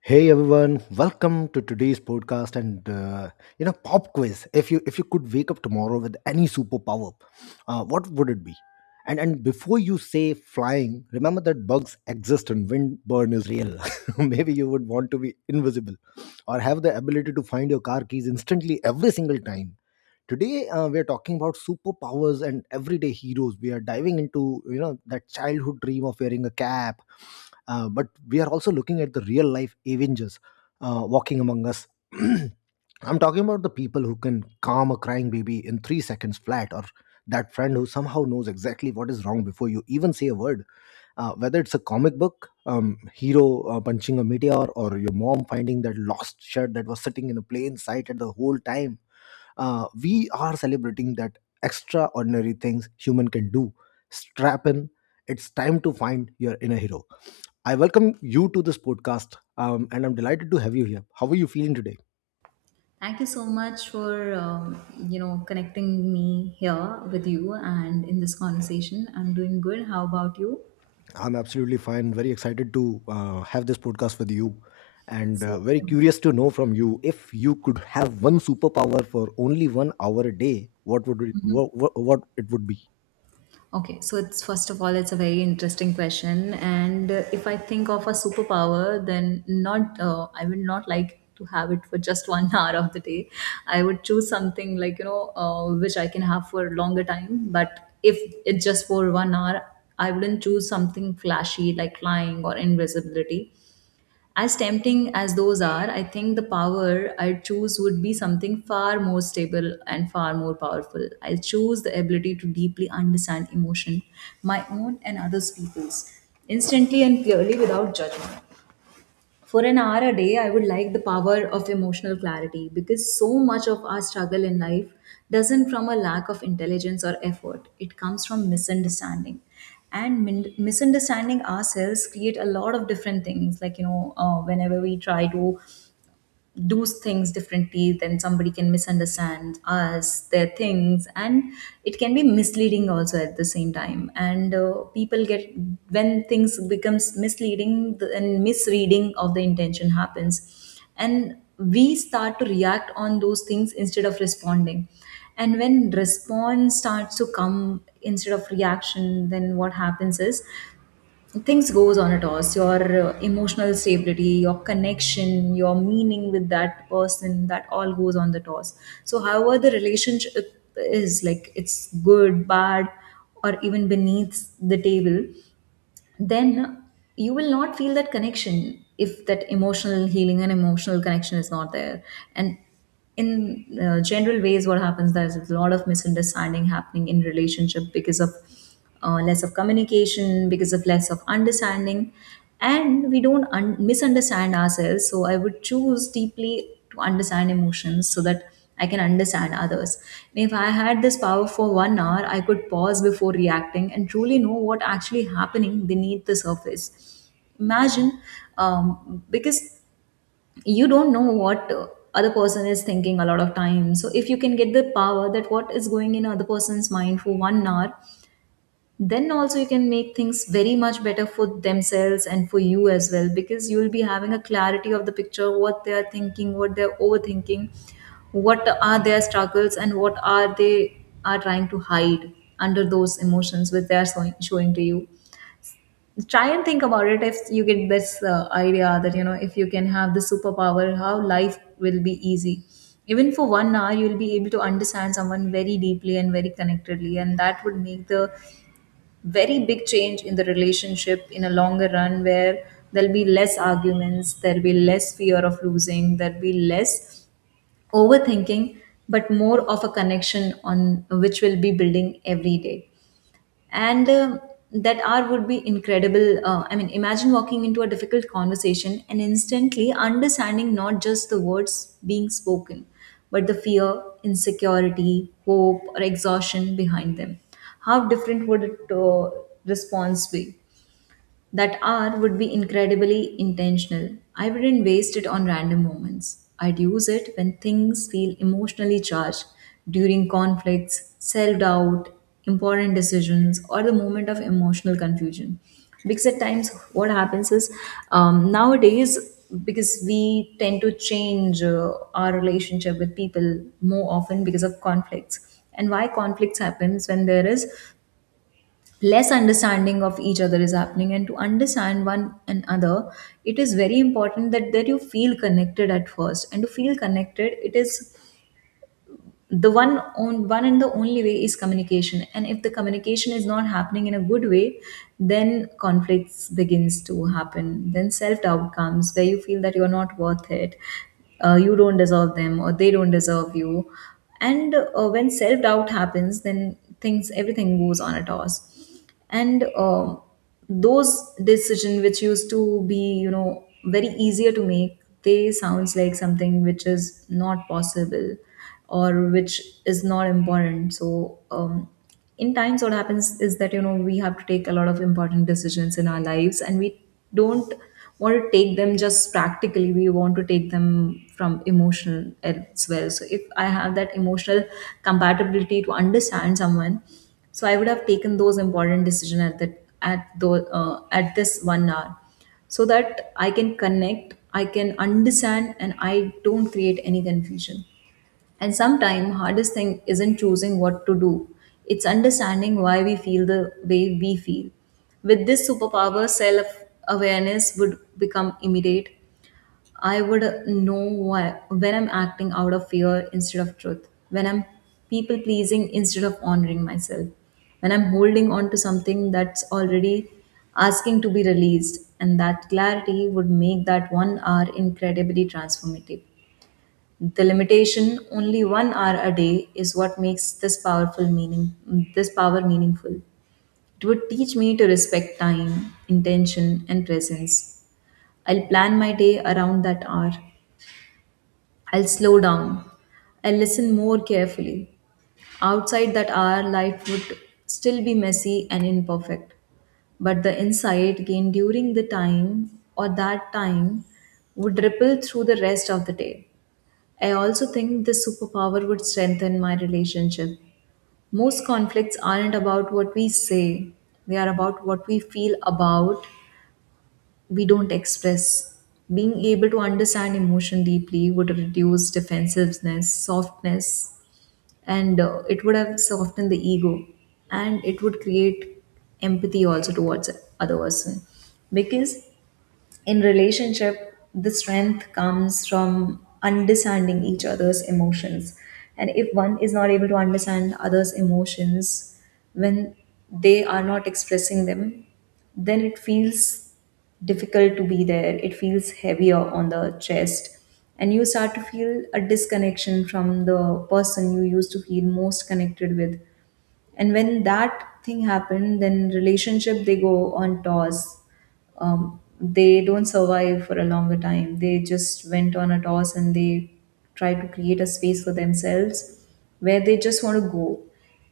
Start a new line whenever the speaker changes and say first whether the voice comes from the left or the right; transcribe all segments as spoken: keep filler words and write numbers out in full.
left: Hey everyone, welcome to today's podcast and uh, you know pop quiz. If you if you could wake up tomorrow with any superpower, uh, what would it be? And and before you say flying, remember that bugs exist and windburn is real. Maybe you would want to be invisible or have the ability to find your car keys instantly every single time. Today uh, we are talking about superpowers and everyday heroes. We are diving into you know that childhood dream of wearing a cap, uh, but we are also looking at the real life Avengers uh, walking among us. I'm talking about the people who can calm a crying baby in three seconds flat, or that friend who somehow knows exactly what is wrong before you even say a word. Uh, whether it's a comic book, um, hero uh, punching a meteor, or your mom finding that lost shirt that was sitting in a plain sight at the whole time, uh, we are celebrating that extraordinary things human can do. Strap in. It's time to find your inner hero. I welcome you to this podcast, um, and I'm delighted to have you here. How are you feeling today?
right: Thank you so much for um, you know connecting me here with you and in this conversation. I'm doing good. How about you?
left: I'm absolutely fine, very excited to uh, have this podcast with you, and uh,
right: Same.
left: very curious to know from you, if you could have one superpower for only one hour a day, what would it, what, what it would be
right: Okay, so it's first of all, it's a very interesting question, and uh, if I think of a superpower, then not uh, I would not like to have it for just one hour of the day. I would choose something like you know uh, which I can have for a longer time. But if it's just for one hour, I wouldn't choose something flashy like flying or invisibility. As tempting as those are, I think the power I'd choose would be something far more stable and far more powerful. I'll choose the ability to deeply understand emotion, my own and others people's, instantly and clearly without judgment. For an hour a day, I would like the power of emotional clarity, because so much of our struggle in life doesn't from a lack of intelligence or effort, it comes from misunderstanding. And min- misunderstanding ourselves create a lot of different things, like you know uh, whenever we try to do things differently, then somebody can misunderstand us their things, and it can be misleading also at the same time. And uh, people get, when things becomes misleading, the, and misreading of the intention happens, and we start to react on those things instead of responding. And when response starts to come instead of reaction, then what happens is things goes on a toss. Your uh, emotional stability, your connection, your meaning with that person, that all goes on the toss. So however the relationship is like, it's good, bad, or even beneath the table, then you will not feel that connection if that emotional healing and emotional connection is not there. And in uh, general ways, what happens, there's a lot of misunderstanding happening in relationship because of uh, less of communication, because of less of understanding. And we don't un- misunderstand ourselves, so I would choose deeply to understand emotions so that I can understand others. And if I had this power for one hour, I could pause before reacting and truly know what actually happening beneath the surface. Imagine, um, because you don't know what uh, other person is thinking a lot of time. So if you can get the power that what is going in other person's mind for one hour, then also you can make things very much better for themselves and for you as well, because you will be having a clarity of the picture, what they are thinking, what they're overthinking, what are their struggles, and what are they are trying to hide under those emotions which they are showing, showing to you. Try and think about it, if you get this uh, idea that you know if you can have the superpower, how life will be easy. Even for one hour you'll be able to understand someone very deeply and very connectedly, and that would make the very big change in the relationship in a longer run, where there'll be less arguments, there'll be less fear of losing, there'll be less overthinking, but more of a connection on which we will be building every day. And um that R would be incredible. uh, I mean, imagine walking into a difficult conversation and instantly understanding not just the words being spoken, but the fear, insecurity, hope, or exhaustion behind them. How different would it uh, response be? That hour would be incredibly intentional. I wouldn't waste it on random moments. I'd use it when things feel emotionally charged, during conflicts, self doubt, important decisions, or the moment of emotional confusion. Because at times, what happens is, um, nowadays, because we tend to change uh, our relationship with people more often because of conflicts. And why conflicts happens, when there is less understanding of each other is happening. And to understand one another, it is very important that that you feel connected at first, and to feel connected, it is the one on one, and the only way is communication. And if the communication is not happening in a good way, then conflicts begins to happen, then self doubt comes, where you feel that you're not worth it, uh, you don't deserve them or they don't deserve you. And uh, when self doubt happens, then things, everything goes on a toss. And um those decision which used to be you know very easier to make, they sounds like something which is not possible, or which is not important. So um, in times, what happens is that you know we have to take a lot of important decisions in our lives, and we don't want to take them just practically, we want to take them from emotional as well. So if I have that emotional compatibility to understand someone, so I would have taken those important decisions at that at the uh, at this one hour, so that I can connect, I can understand, and I don't create any confusion. And sometimes hardest thing isn't choosing what to do, it's understanding why we feel the way we feel. With this superpower, self awareness would become immediate. I would know why, when I'm acting out of fear instead of truth, when I'm people pleasing instead of honoring myself, when I'm holding on to something that's already asking to be released. And that clarity would make that one hour incredibly transformative. The limitation, only one hour a day, is what makes this powerful meaning, this power meaningful. It would teach me to respect time, intention, and presence. I'll plan my day around that hour. I'll slow down. I'll listen more carefully. Outside that hour, life would still be messy and imperfect, but the insight gained during the time or that time would ripple through the rest of the day. I also think this superpower would strengthen my relationship. Most conflicts aren't about what we say, they are about what we feel about we don't express. Being able to understand emotion deeply would reduce defensiveness, softness, and uh, it would have softened the ego, and it would create empathy also towards other person. Because in relationship, the strength comes from understanding each other's emotions. And if one is not able to understand others emotions when they are not expressing them, then it feels difficult to be there, it feels heavier on the chest, and you start to feel a disconnection from the person you used to feel most connected with. And when that thing happened, then relationship they go on toss. Um, they don't survive for a longer time. They just went on a toss and they try to create a space for themselves where they just want to go.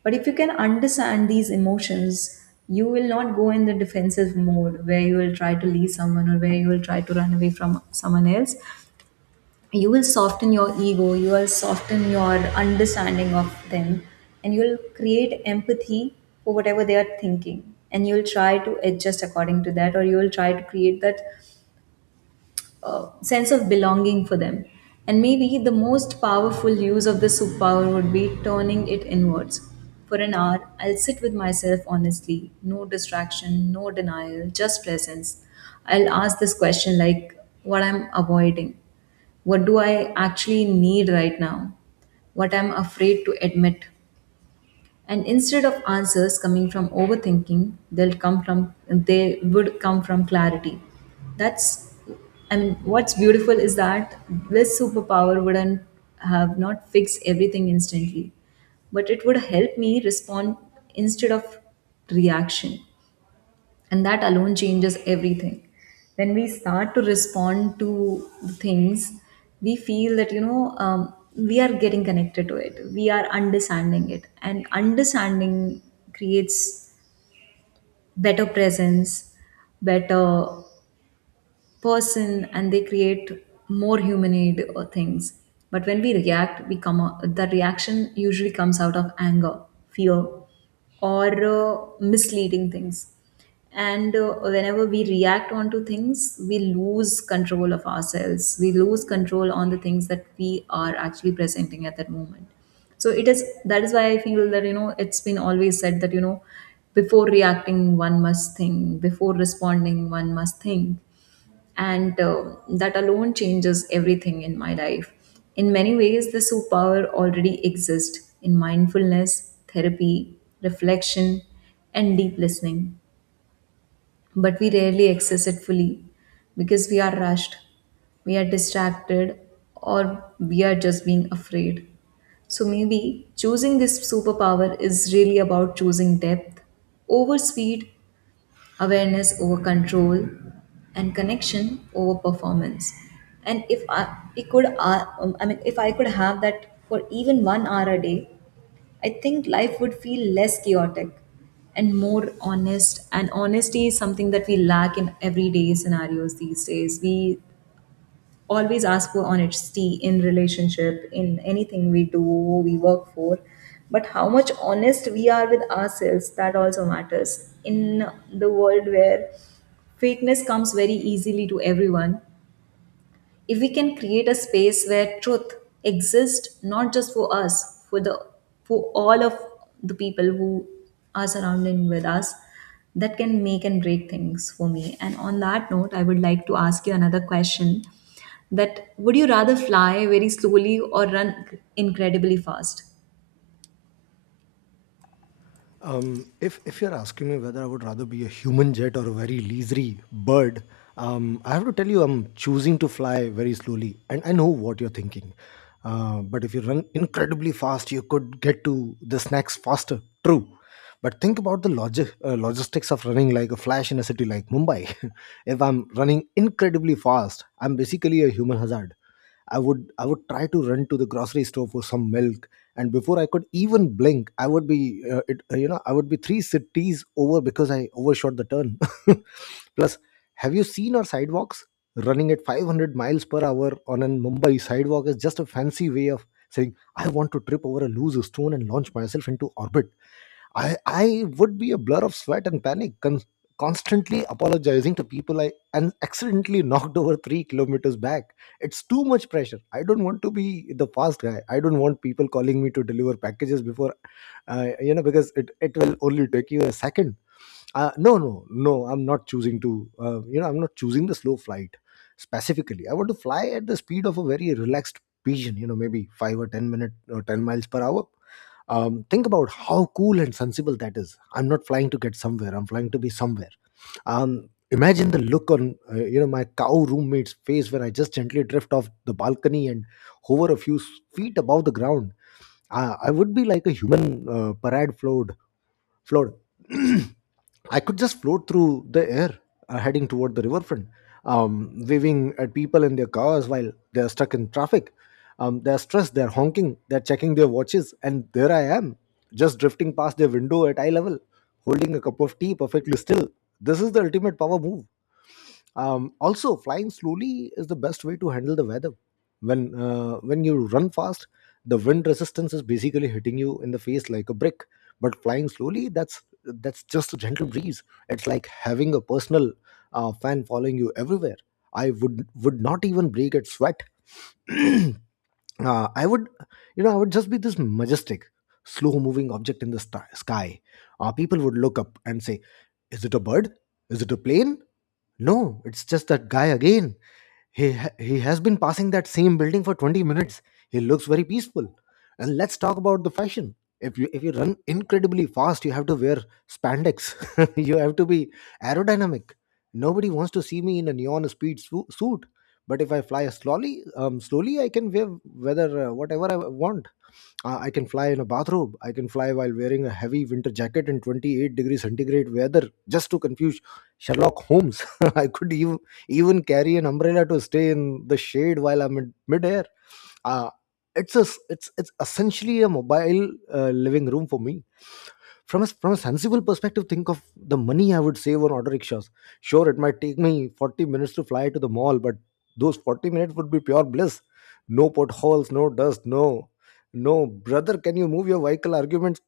right: But if you can understand these emotions, you will not go in the defensive mode where you will try to leave someone or where you will try to run away from someone else. You will soften your ego, you will soften your understanding of them, and you'll create empathy for whatever they are thinking, and you'll try to adjust according to that, or you'll try to create that uh, sense of belonging for them. And maybe the most powerful use of this superpower would be turning it inwards. For an hour, I'll sit with myself honestly, no distraction, no denial, just presence. I'll ask this question, like, what I'm avoiding, what do I actually need right now? What I'm afraid to admit? And instead of answers coming from overthinking, they'll come from they would come from clarity. That's And what's beautiful is that this superpower wouldn't have not fixed everything instantly, but it would help me respond instead of reaction. And that alone changes everything. When we start to respond to things, we feel that you know um, we are getting connected to it, we are understanding it, and understanding creates better presence, better person, and they create more human or things. But when we react we come out, that reaction usually comes out of anger, fear, or uh, misleading things. And uh, whenever we react onto things, we lose control of ourselves, we lose control on the things that we are actually presenting at that moment. So it is, that is why I feel that you know it's been always said that you know before reacting one must think, before responding one must think. And uh, that alone changes everything in my life. In many ways, the superpower already exists in mindfulness, therapy, reflection, and deep listening, but we rarely access it fully because we are rushed, we are distracted, or we are just being afraid. So maybe choosing this superpower is really about choosing depth over speed, awareness over control, and connection over performance. And if I we could uh, um, I mean if I could have that for even one hour a day, I think life would feel less chaotic and more honest. And honesty is something that we lack in everyday scenarios these days. We always ask for honesty in relationship, in anything we do, we work for, but how much honest we are with ourselves, that also matters. In the world where fakeness comes very easily to everyone, if we can create a space where truth exists, not just for us, for the for all of the people who are surrounding with us, that can make and break things for me. And on that note, I would like to ask you another question: that would you rather fly very slowly or run incredibly fast?
left: Um, if if you're asking me whether I would rather be a human jet or a very leisurely bird, um, I have to tell you I'm choosing to fly very slowly, and I know what you're thinking. Uh, but if you run incredibly fast, you could get to the snacks faster. True, but think about the logi- uh, logistics of running like a flash in a city like Mumbai. If I'm running incredibly fast, I'm basically a human hazard. I would i would try to run to the grocery store for some milk, and before I could even blink I would be uh, it, uh, you know I would be three cities over because I overshot the turn. Plus, have you seen our sidewalks? Running at five hundred miles per hour on a Mumbai sidewalk is just a fancy way of saying I want to trip over a loose stone and launch myself into orbit. I I would be a blur of sweat and panic, con- constantly apologizing to people I and accidentally knocked over three kilometers back. It's too much pressure. I don't want to be the fast guy. I don't want people calling me to deliver packages before, uh, you know, because it it will only take you a second. Uh, no, no, no. I'm not choosing to. Uh, you know, I'm not choosing the slow flight specifically. I want to fly at the speed of a very relaxed pigeon. You know, maybe five or ten minute or ten miles per hour. Um, think about how cool and sensible that is. I'm not flying to get somewhere, I'm flying to be somewhere. Um, imagine the look on uh, you know my cow roommate's face when I just gently drift off the balcony and hover a few s- feet above the ground. i, I would be like a human uh, parade float float I could just float through the air, uh, heading toward the riverfront, um, waving at people in their cars while they're stuck in traffic. Um, they're stressed, they're honking, they're checking their watches, and there I am, just drifting past their window at eye level, holding a cup of tea perfectly still. This is the ultimate power move. Um, also, flying slowly is the best way to handle the weather. When uh, when you run fast, the wind resistance is basically hitting you in the face like a brick. But flying slowly, that's that's just a gentle breeze. It's like having a personal uh, fan following you everywhere. I would would not even break at sweat. uh, I would, you know, I would just be this majestic, slow moving object in the sti- sky. Uh, people would look up and say, "Is it a bird? Is it a plane? No, it's just that guy again. He ha- he has been passing that same building for twenty minutes. He looks very peaceful." And let's talk about the fashion. If you if you run incredibly fast, you have to wear spandex. You have to be aerodynamic. Nobody wants to see me in a neon speed su- suit. But if I fly slowly, um, slowly I can wear whether uh, whatever I want. Uh, I can fly in a bathrobe. I can fly while wearing a heavy winter jacket in twenty-eight degree centigrade weather just to confuse Sherlock Holmes. I could even, even carry an umbrella to stay in the shade while I'm in midair. uh, it's a s- it's it's essentially a mobile uh, living room for me. From a from a sensible perspective, think of the money I would save on auto rickshaws. Sure, it might take me forty minutes to fly to the mall, but those forty minutes would be pure bliss. No potholes, no dust, no "no brother can you move your vehicle" arguments.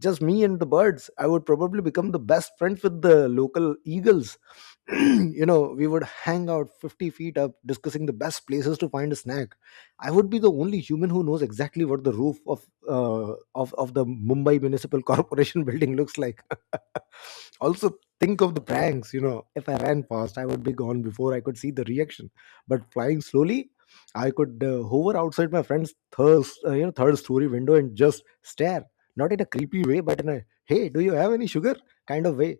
left: Just me and the birds. I would probably become the best friends with the local eagles. You know, we would hang out fifty feet up, discussing the best places to find a snack. I would be the only human who knows exactly what the roof of uh, of, of the Mumbai Municipal Corporation building looks like. Also, think of the pranks. You know, if I ran fast, I would be gone before I could see the reaction. But flying slowly, I could uh, hover outside my friend's third uh, you know third story window and just stare, not in a creepy way but in a "hey, do you have any sugar" kind of way.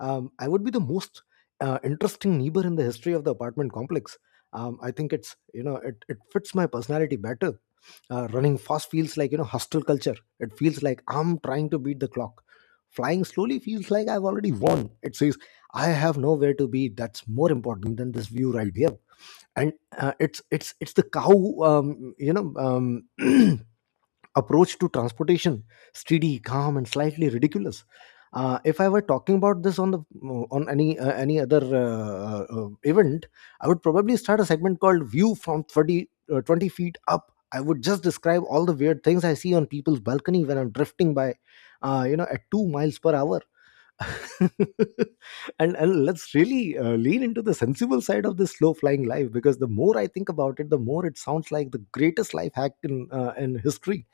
left: Um, I would be the most uh, interesting neighbor in the history of the apartment complex. um, I think it's you know it, it fits my personality better. Uh, running fast feels like, you know, hostile culture. It feels like I'm trying to beat the clock. Flying slowly feels like I've already won. It says I have nowhere to be that's more important than this view right here. And uh, it's it's it's the cow, um, you know um, approach to transportation, steady, calm, and slightly ridiculous. Uh, if I were talking about this on the on any uh, any other uh, uh, uh, event, I would probably start a segment called "View from thirty, uh, twenty feet up." I would just describe all the weird things I see on people's balcony when I'm drifting by, uh, you know, at two miles per hour. and and let's really uh, lean into the sensible side of this slow flying life, because the more I think about it, the more it sounds like the greatest life hack in uh, in history.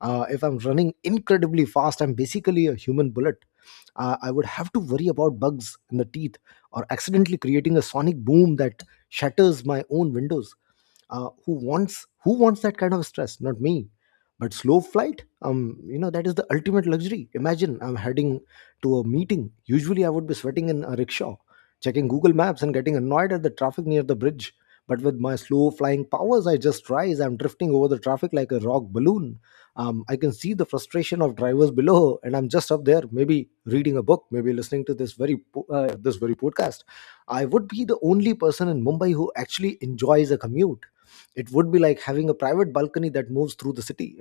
left: Uh, if I'm running incredibly fast, I'm basically a human bullet. Uh, I would have to worry about bugs in the teeth or accidentally creating a sonic boom that shatters my own windows. Uh, who wants who wants that kind of stress? Not me. But slow flight, um, you know, that is the ultimate luxury. Imagine I'm heading to a meeting. Usually I would be sweating in a rickshaw, checking Google Maps and getting annoyed at the traffic near the bridge. But with my slow flying powers, I just rise. I'm drifting over the traffic like a rock balloon. Um, I can see the frustration of drivers below, and I'm just up there, maybe reading a book, maybe listening to this very po- uh, this very podcast. I would be the only person in Mumbai who actually enjoys a commute. It would be like having a private balcony that moves through the city.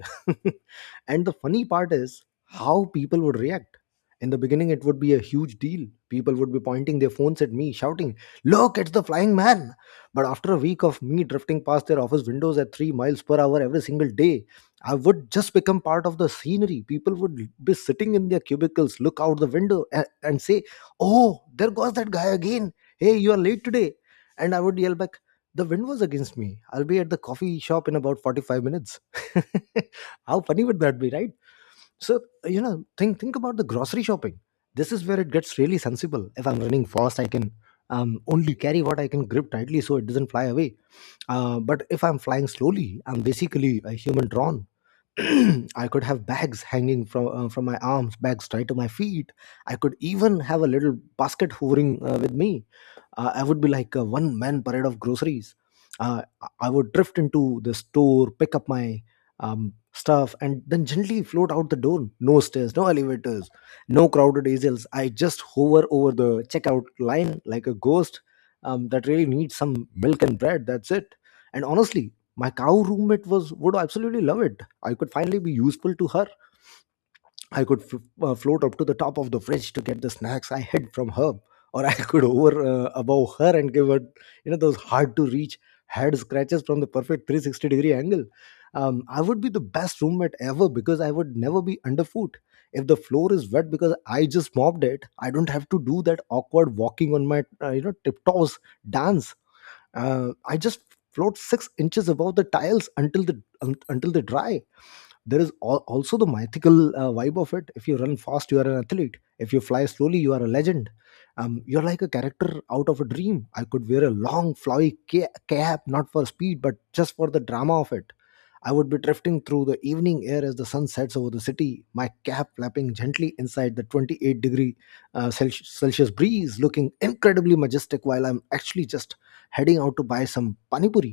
left: And the funny part is how people would react. In the beginning, it would be a huge deal. People would be pointing their phones at me, shouting, "Look, it's the flying man." But after a week of me drifting past their office windows at three miles per hour every single day, I would just become part of the scenery. People would be sitting in their cubicles, look out the window, and, and say, "Oh, there goes that guy again. Hey, you are late today." And I would yell back, "The wind was against me. I'll be at the coffee shop in about forty-five minutes." How funny would that be, right? So, you know, think think about the grocery shopping. This is where it gets really sensible. If I'm running fast, I can um, only carry what I can grip tightly so it doesn't fly away. Uh, but if I'm flying slowly, I'm basically a human drawn. I could have bags hanging from uh, from my arms, bags tied to my feet. I could even have a little basket hovering uh, with me. Uh, I would be like a one man parade of groceries. Uh, I I would drift into the store, pick up my um, stuff, and then gently float out the door. No stairs, no elevators, no crowded aisles. I just hover over the checkout line like a ghost um, that really needs some milk and bread. That's it. And honestly, my cow roommate was would absolutely love it. I could finally be useful to her. I could f- uh, float up to the top of the fridge to get the snacks I hid from her, or I could over uh, above her and give her, you know, those hard to reach head scratches from the perfect three hundred sixty degree angle. Um, I would be the best roommate ever because I would never be underfoot. If the floor is wet because I just mopped it, I don't have to do that awkward walking on my, uh, you know, tiptoes dance. Uh, I just float six inches above the tiles until the un- until they dry. There is al- also the mythical uh, vibe of it. If you run fast, you are an athlete. If you fly slowly, you are a legend. Um, you're like a character out of a dream. I could wear a long flowy ca- cap, not for speed but just for the drama of it. I would be drifting through the evening air as the sun sets over the city, my cap flapping gently inside the twenty-eight degree uh, Celsius Celsius breeze, looking incredibly majestic while I'm actually just heading out to buy some panipuri.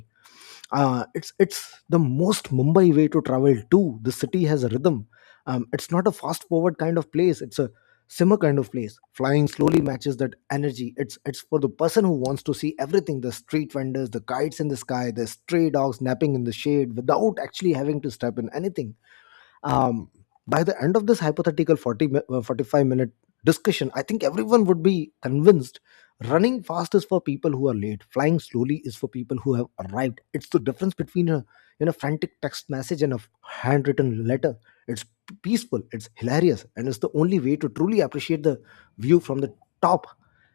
left: Uh, it's it's the most Mumbai way to travel too. The city has a rhythm. Um, it's not a fast forward kind of place. It's a simmer kind of place. Flying slowly matches that energy. It's it's for the person who wants to see everything: the street vendors, the kites in the sky, the stray dogs napping in the shade without actually having to step in anything. um, by the end of this hypothetical forty mi- uh, forty-five minute discussion, I think everyone would be convinced. Running fast is for people who are late, flying slowly is for people who have arrived. It's the difference between a you know frantic text message and a handwritten letter. It's peaceful, it's hilarious, and it's the only way to truly appreciate the view from the top.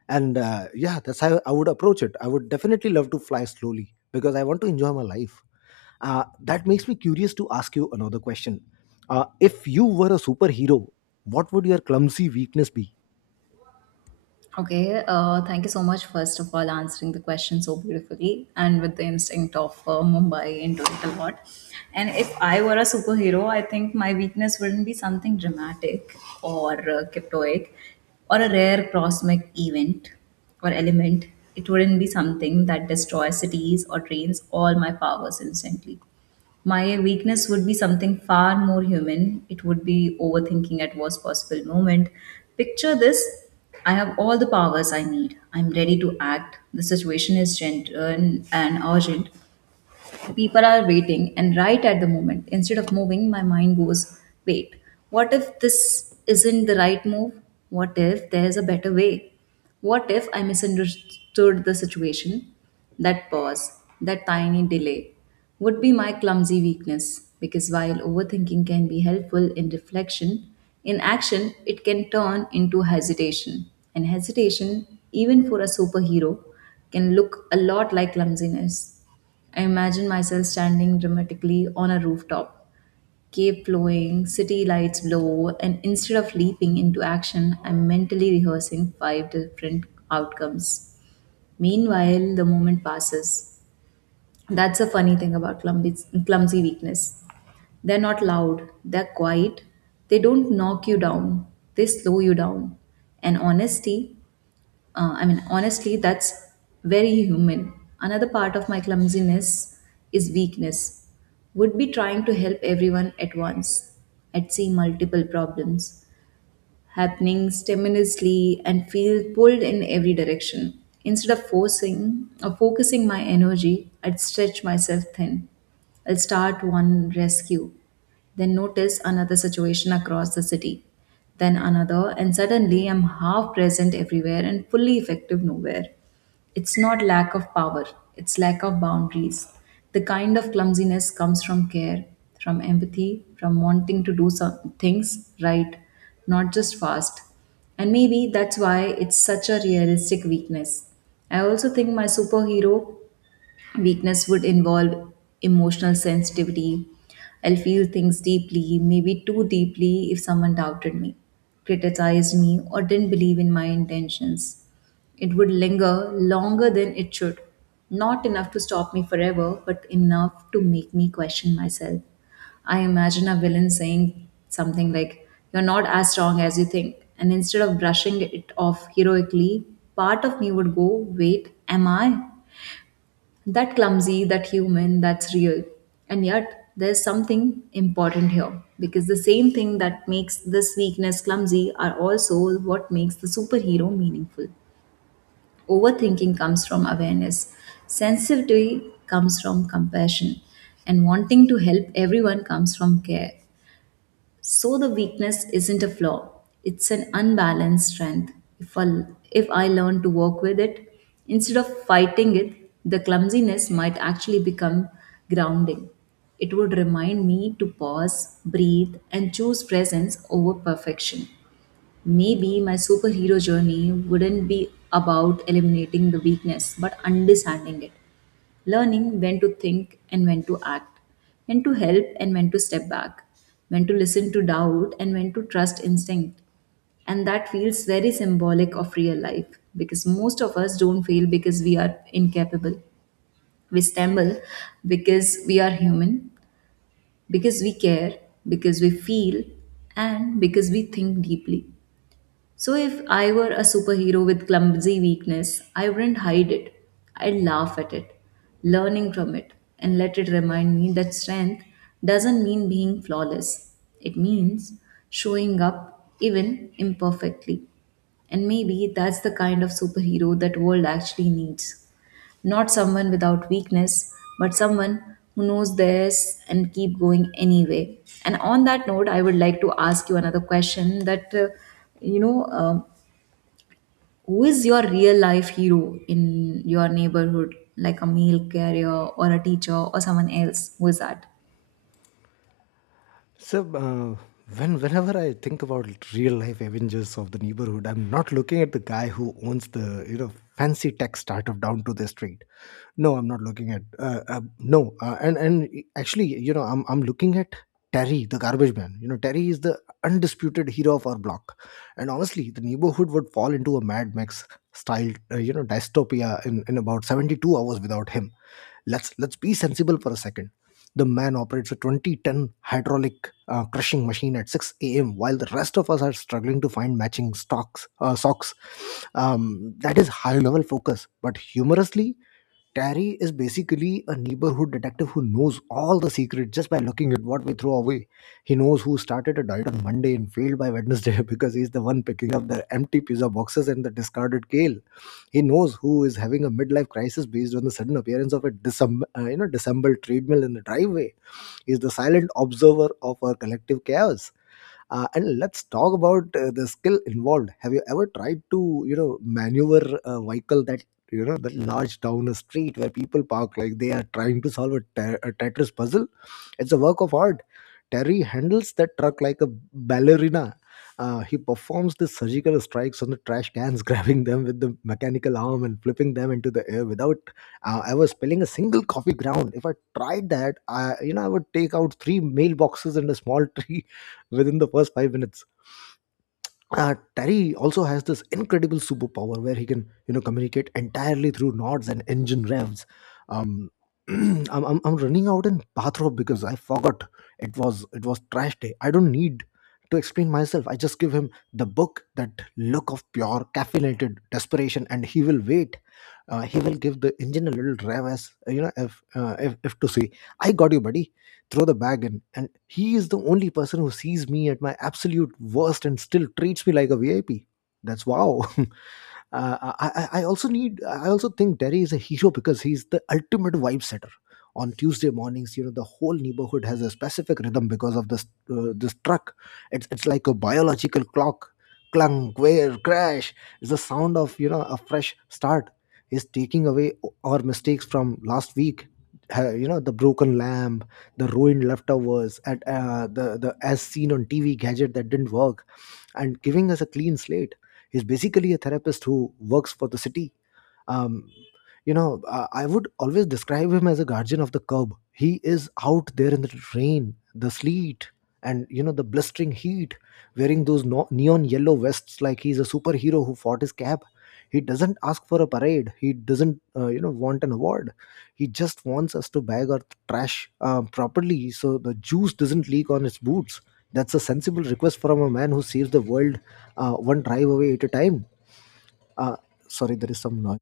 left: And uh, yeah, that's how I would approach it. I would definitely love to fly slowly because I want to enjoy my life. Uh, that makes me curious to ask you another question. Uh, if you were a superhero, what would your clumsy weakness be?
right: Okay, uh, thank you so much, first of all, answering the question so beautifully and with the instinct of uh, Mumbai into it a lot. And if I were a superhero, I think my weakness wouldn't be something dramatic or uh, cryptoic or a rare cosmic event or element. It wouldn't be something that destroys cities or drains all my powers instantly. My weakness would be something far more human. It would be overthinking at worst possible moment. Picture this. I have all the powers I need. I'm ready to act. The situation is gentle and urgent. People are waiting, and right at the moment, instead of moving, my mind goes, wait, what if this isn't the right move? What if there's a better way? What if I misunderstood the situation? That pause, that tiny delay, would be my clumsy weakness, because while overthinking can be helpful in reflection, in action it can turn into hesitation. And hesitation, even for a superhero, can look a lot like clumsiness. I imagine myself standing dramatically on a rooftop, cave flowing, city lights below, and instead of leaping into action, I'm mentally rehearsing five different outcomes. Meanwhile, the moment passes. That's a funny thing about clumsy, clumsy weakness. They're not loud, they're quiet, they don't knock you down, they slow you down. And honesty, uh, I mean, honestly, that's very human. Another part of my clumsiness is weakness. Would be trying to help everyone at once. I'd see multiple problems, happening spontaneously and feel pulled in every direction. Instead of forcing or focusing my energy, I'd stretch myself thin. I'll start one rescue, then notice another situation across the city, then another, and suddenly I'm half present everywhere and fully effective nowhere. It's not lack of power, it's lack of boundaries. The kind of clumsiness comes from care, from empathy, from wanting to do some things right, not just fast. And maybe that's why it's such a realistic weakness. I also think my superhero weakness would involve emotional sensitivity. I'll feel things deeply, maybe too deeply, if someone doubted me, criticized me, or didn't believe in my intentions. It would linger longer than it should. Not enough to stop me forever, but enough to make me question myself. I imagine a villain saying something like, "You're not as strong as you think." And instead of brushing it off heroically, part of me would go, "Wait, am I?" That clumsy, that human, that's real. And yet, there's something important here because the same thing that makes this weakness clumsy are also what makes the superhero meaningful. Overthinking comes from awareness, sensitivity comes from compassion, and wanting to help everyone comes from care. So the weakness isn't a flaw, it's an unbalanced strength. If I, if I learn to work with it, instead of fighting it, the clumsiness might actually become grounding. It would remind me to pause, breathe, and choose presence over perfection. Maybe my superhero journey wouldn't be about eliminating the weakness, but understanding it. Learning when to think and when to act, when to help and when to step back, when to listen to doubt and when to trust instinct. And that feels very symbolic of real life because most of us don't fail because we are incapable. We stumble because we are human, because we care, because we feel, and because we think deeply. So if I were a superhero with clumsy weakness, I wouldn't hide it. I'd laugh at it, learning from it, and let it remind me that strength doesn't mean being flawless. It means showing up even imperfectly. And maybe that's the kind of superhero that world actually needs. Not someone without weakness, but someone who knows theirs and keep going anyway. And on that note, I would like to ask you another question that, uh, you know, uh, who is your real life hero in your neighborhood, like a mail carrier or a teacher or someone else? Who is that?
left: So, uh, when whenever I think about real life Avengers of the neighborhood, I'm not looking at the guy who owns the you know fancy tech startup down to the street. No, I'm not looking at uh, uh, no, uh, and and actually, you know, I'm I'm looking at Terry, the garbage man. You know, Terry is the undisputed hero of our block, and honestly, the neighborhood would fall into a mad mix style uh, you know dystopia in, in about seventy-two hours without him. Let's let's be sensible for a second. The man operates a twenty-ton hydraulic uh, crushing machine at six a.m. while the rest of us are struggling to find matching stocks uh, socks. Um, that is high level focus. But humorously, Terry is basically a neighborhood detective who knows all the secrets just by looking at what we throw away. He knows who started a diet on Monday and failed by Wednesday because he's the one picking up the empty pizza boxes and the discarded kale. He knows who is having a midlife crisis based on the sudden appearance of a disem- uh, you know disassembled treadmill in the driveway. He's the silent observer of our collective chaos. Uh, and let's talk about uh, the skill involved. Have you ever tried to you know maneuver a vehicle that you know that large down a street where people park like they are trying to solve a, te- a tetris puzzle? It's a work of art. Terry handles that truck like a ballerina. Uh, he performs the surgical strikes on the trash cans, grabbing them with the mechanical arm and flipping them into the air without uh, ever spilling a single coffee ground. If I tried that, I, you know, I would take out three mailboxes and a small tree within the first five minutes. uh, Terry also has this incredible superpower where he can, you know, communicate entirely through nods and engine revs. Um, I'm, I'm, I'm running out in bathrobe because I forgot it was it was trash day. I don't need to explain myself. I just give him the book, that look of pure caffeinated desperation, and he will wait. Uh, he will give the engine a little rev, as you know, if uh, if, if to say, "I got you, buddy." Throw the bag in, and he is the only person who sees me at my absolute worst and still treats me like a VIP. That's wow. Uh, I, I I also need. I also think Derry is a hero because he's the ultimate vibe setter. On Tuesday mornings, you know, the whole neighborhood has a specific rhythm because of this uh, this truck. It's it's like a biological clock. Clunk, wear, crash. It's the sound of you know a fresh start. Is taking away our mistakes from last week. Uh, you know the broken lamp, the ruined leftovers, and uh, the the as seen on T V gadget that didn't work, and giving us a clean slate. He's basically a therapist who works for the city. um, you know, uh, I would always describe him as a guardian of the curb. He is out there in the rain, the sleet, and you know the blistering heat, wearing those no- neon yellow vests like he's a superhero who fought his cab. He doesn't ask for a parade. He doesn't, uh, you know, want an award. He just wants us to bag our trash uh, properly so the juice doesn't leak on his boots. That's a sensible request from a man who saves the world, uh, one drive away at a time. Uh, Sorry, there is some noise.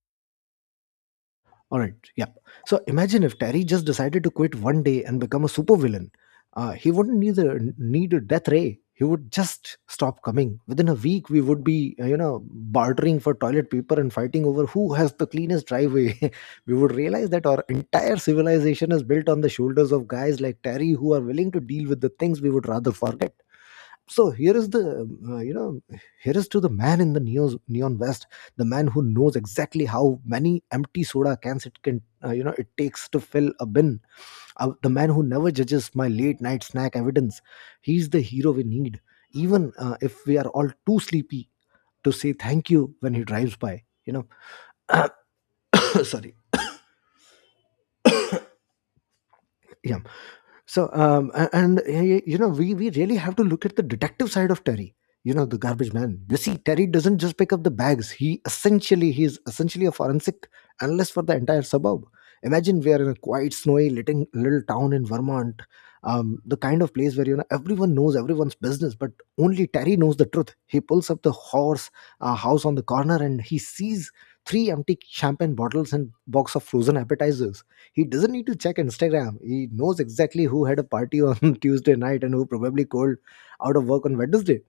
left: All right. Yeah. So imagine if Terry just decided to quit one day and become a supervillain. Uh, he wouldn't need a, need a death ray. He would just stop coming. Within a week, we would be, uh, you know, bartering for toilet paper and fighting over who has the cleanest driveway. We would realize that our entire civilization is built on the shoulders of guys like Terry who are willing to deal with the things we would rather forget. So here is the uh, you know here is to the man in the neon, neon vest, the man who knows exactly how many empty soda cans it can uh, you know it takes to fill a bin, uh, the man who never judges my late night snack evidence. He's the hero we need, even uh, if we are all too sleepy to say thank you when he drives by, you know Sorry. Yeah. So, um, a- and uh, y- you know, we we really have to look at the detective side of Terry. You know, the garbage man. You see, Terry doesn't just pick up the bags. He essentially he is essentially a forensic analyst for the entire suburb. Imagine we are in a quiet, snowy, little, little town in Vermont, um, the kind of place where you know everyone knows everyone's business, but only Terry knows the truth. He pulls up the horse uh, house on the corner and he sees three empty champagne bottles and box of frozen appetizers. He doesn't need to check Instagram. He knows exactly who had a party on Tuesday night and who probably called out of work on Wednesday.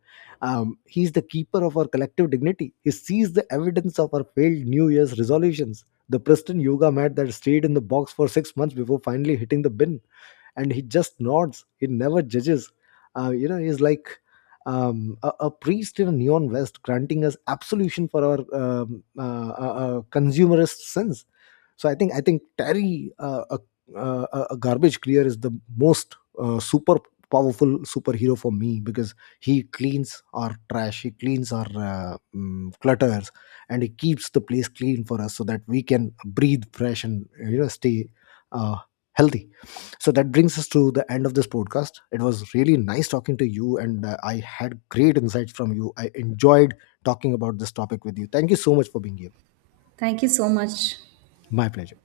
left: Um, he's the keeper of our collective dignity. He sees the evidence of our failed New Year's resolutions. The Preston yoga mat that stayed in the box for six months before finally hitting the bin, and he just nods. He never judges. Uh, you know he's like um, a, a priest in a neon vest granting us absolution for our um, uh, uh, uh, consumerist sins. So i think i think Terry, uh, a, uh, a a garbage clear, is the most uh, super powerful superhero for me because he cleans our trash, he cleans our uh, mm, clutters, and he keeps the place clean for us so that we can breathe fresh and you know stay uh, healthy. So that brings us to the end of this podcast. It was really nice talking to you, and uh, I had great insights from you. I enjoyed talking about this topic with you. Thank you so much for being here.
right: Thank you so much.
left: My pleasure.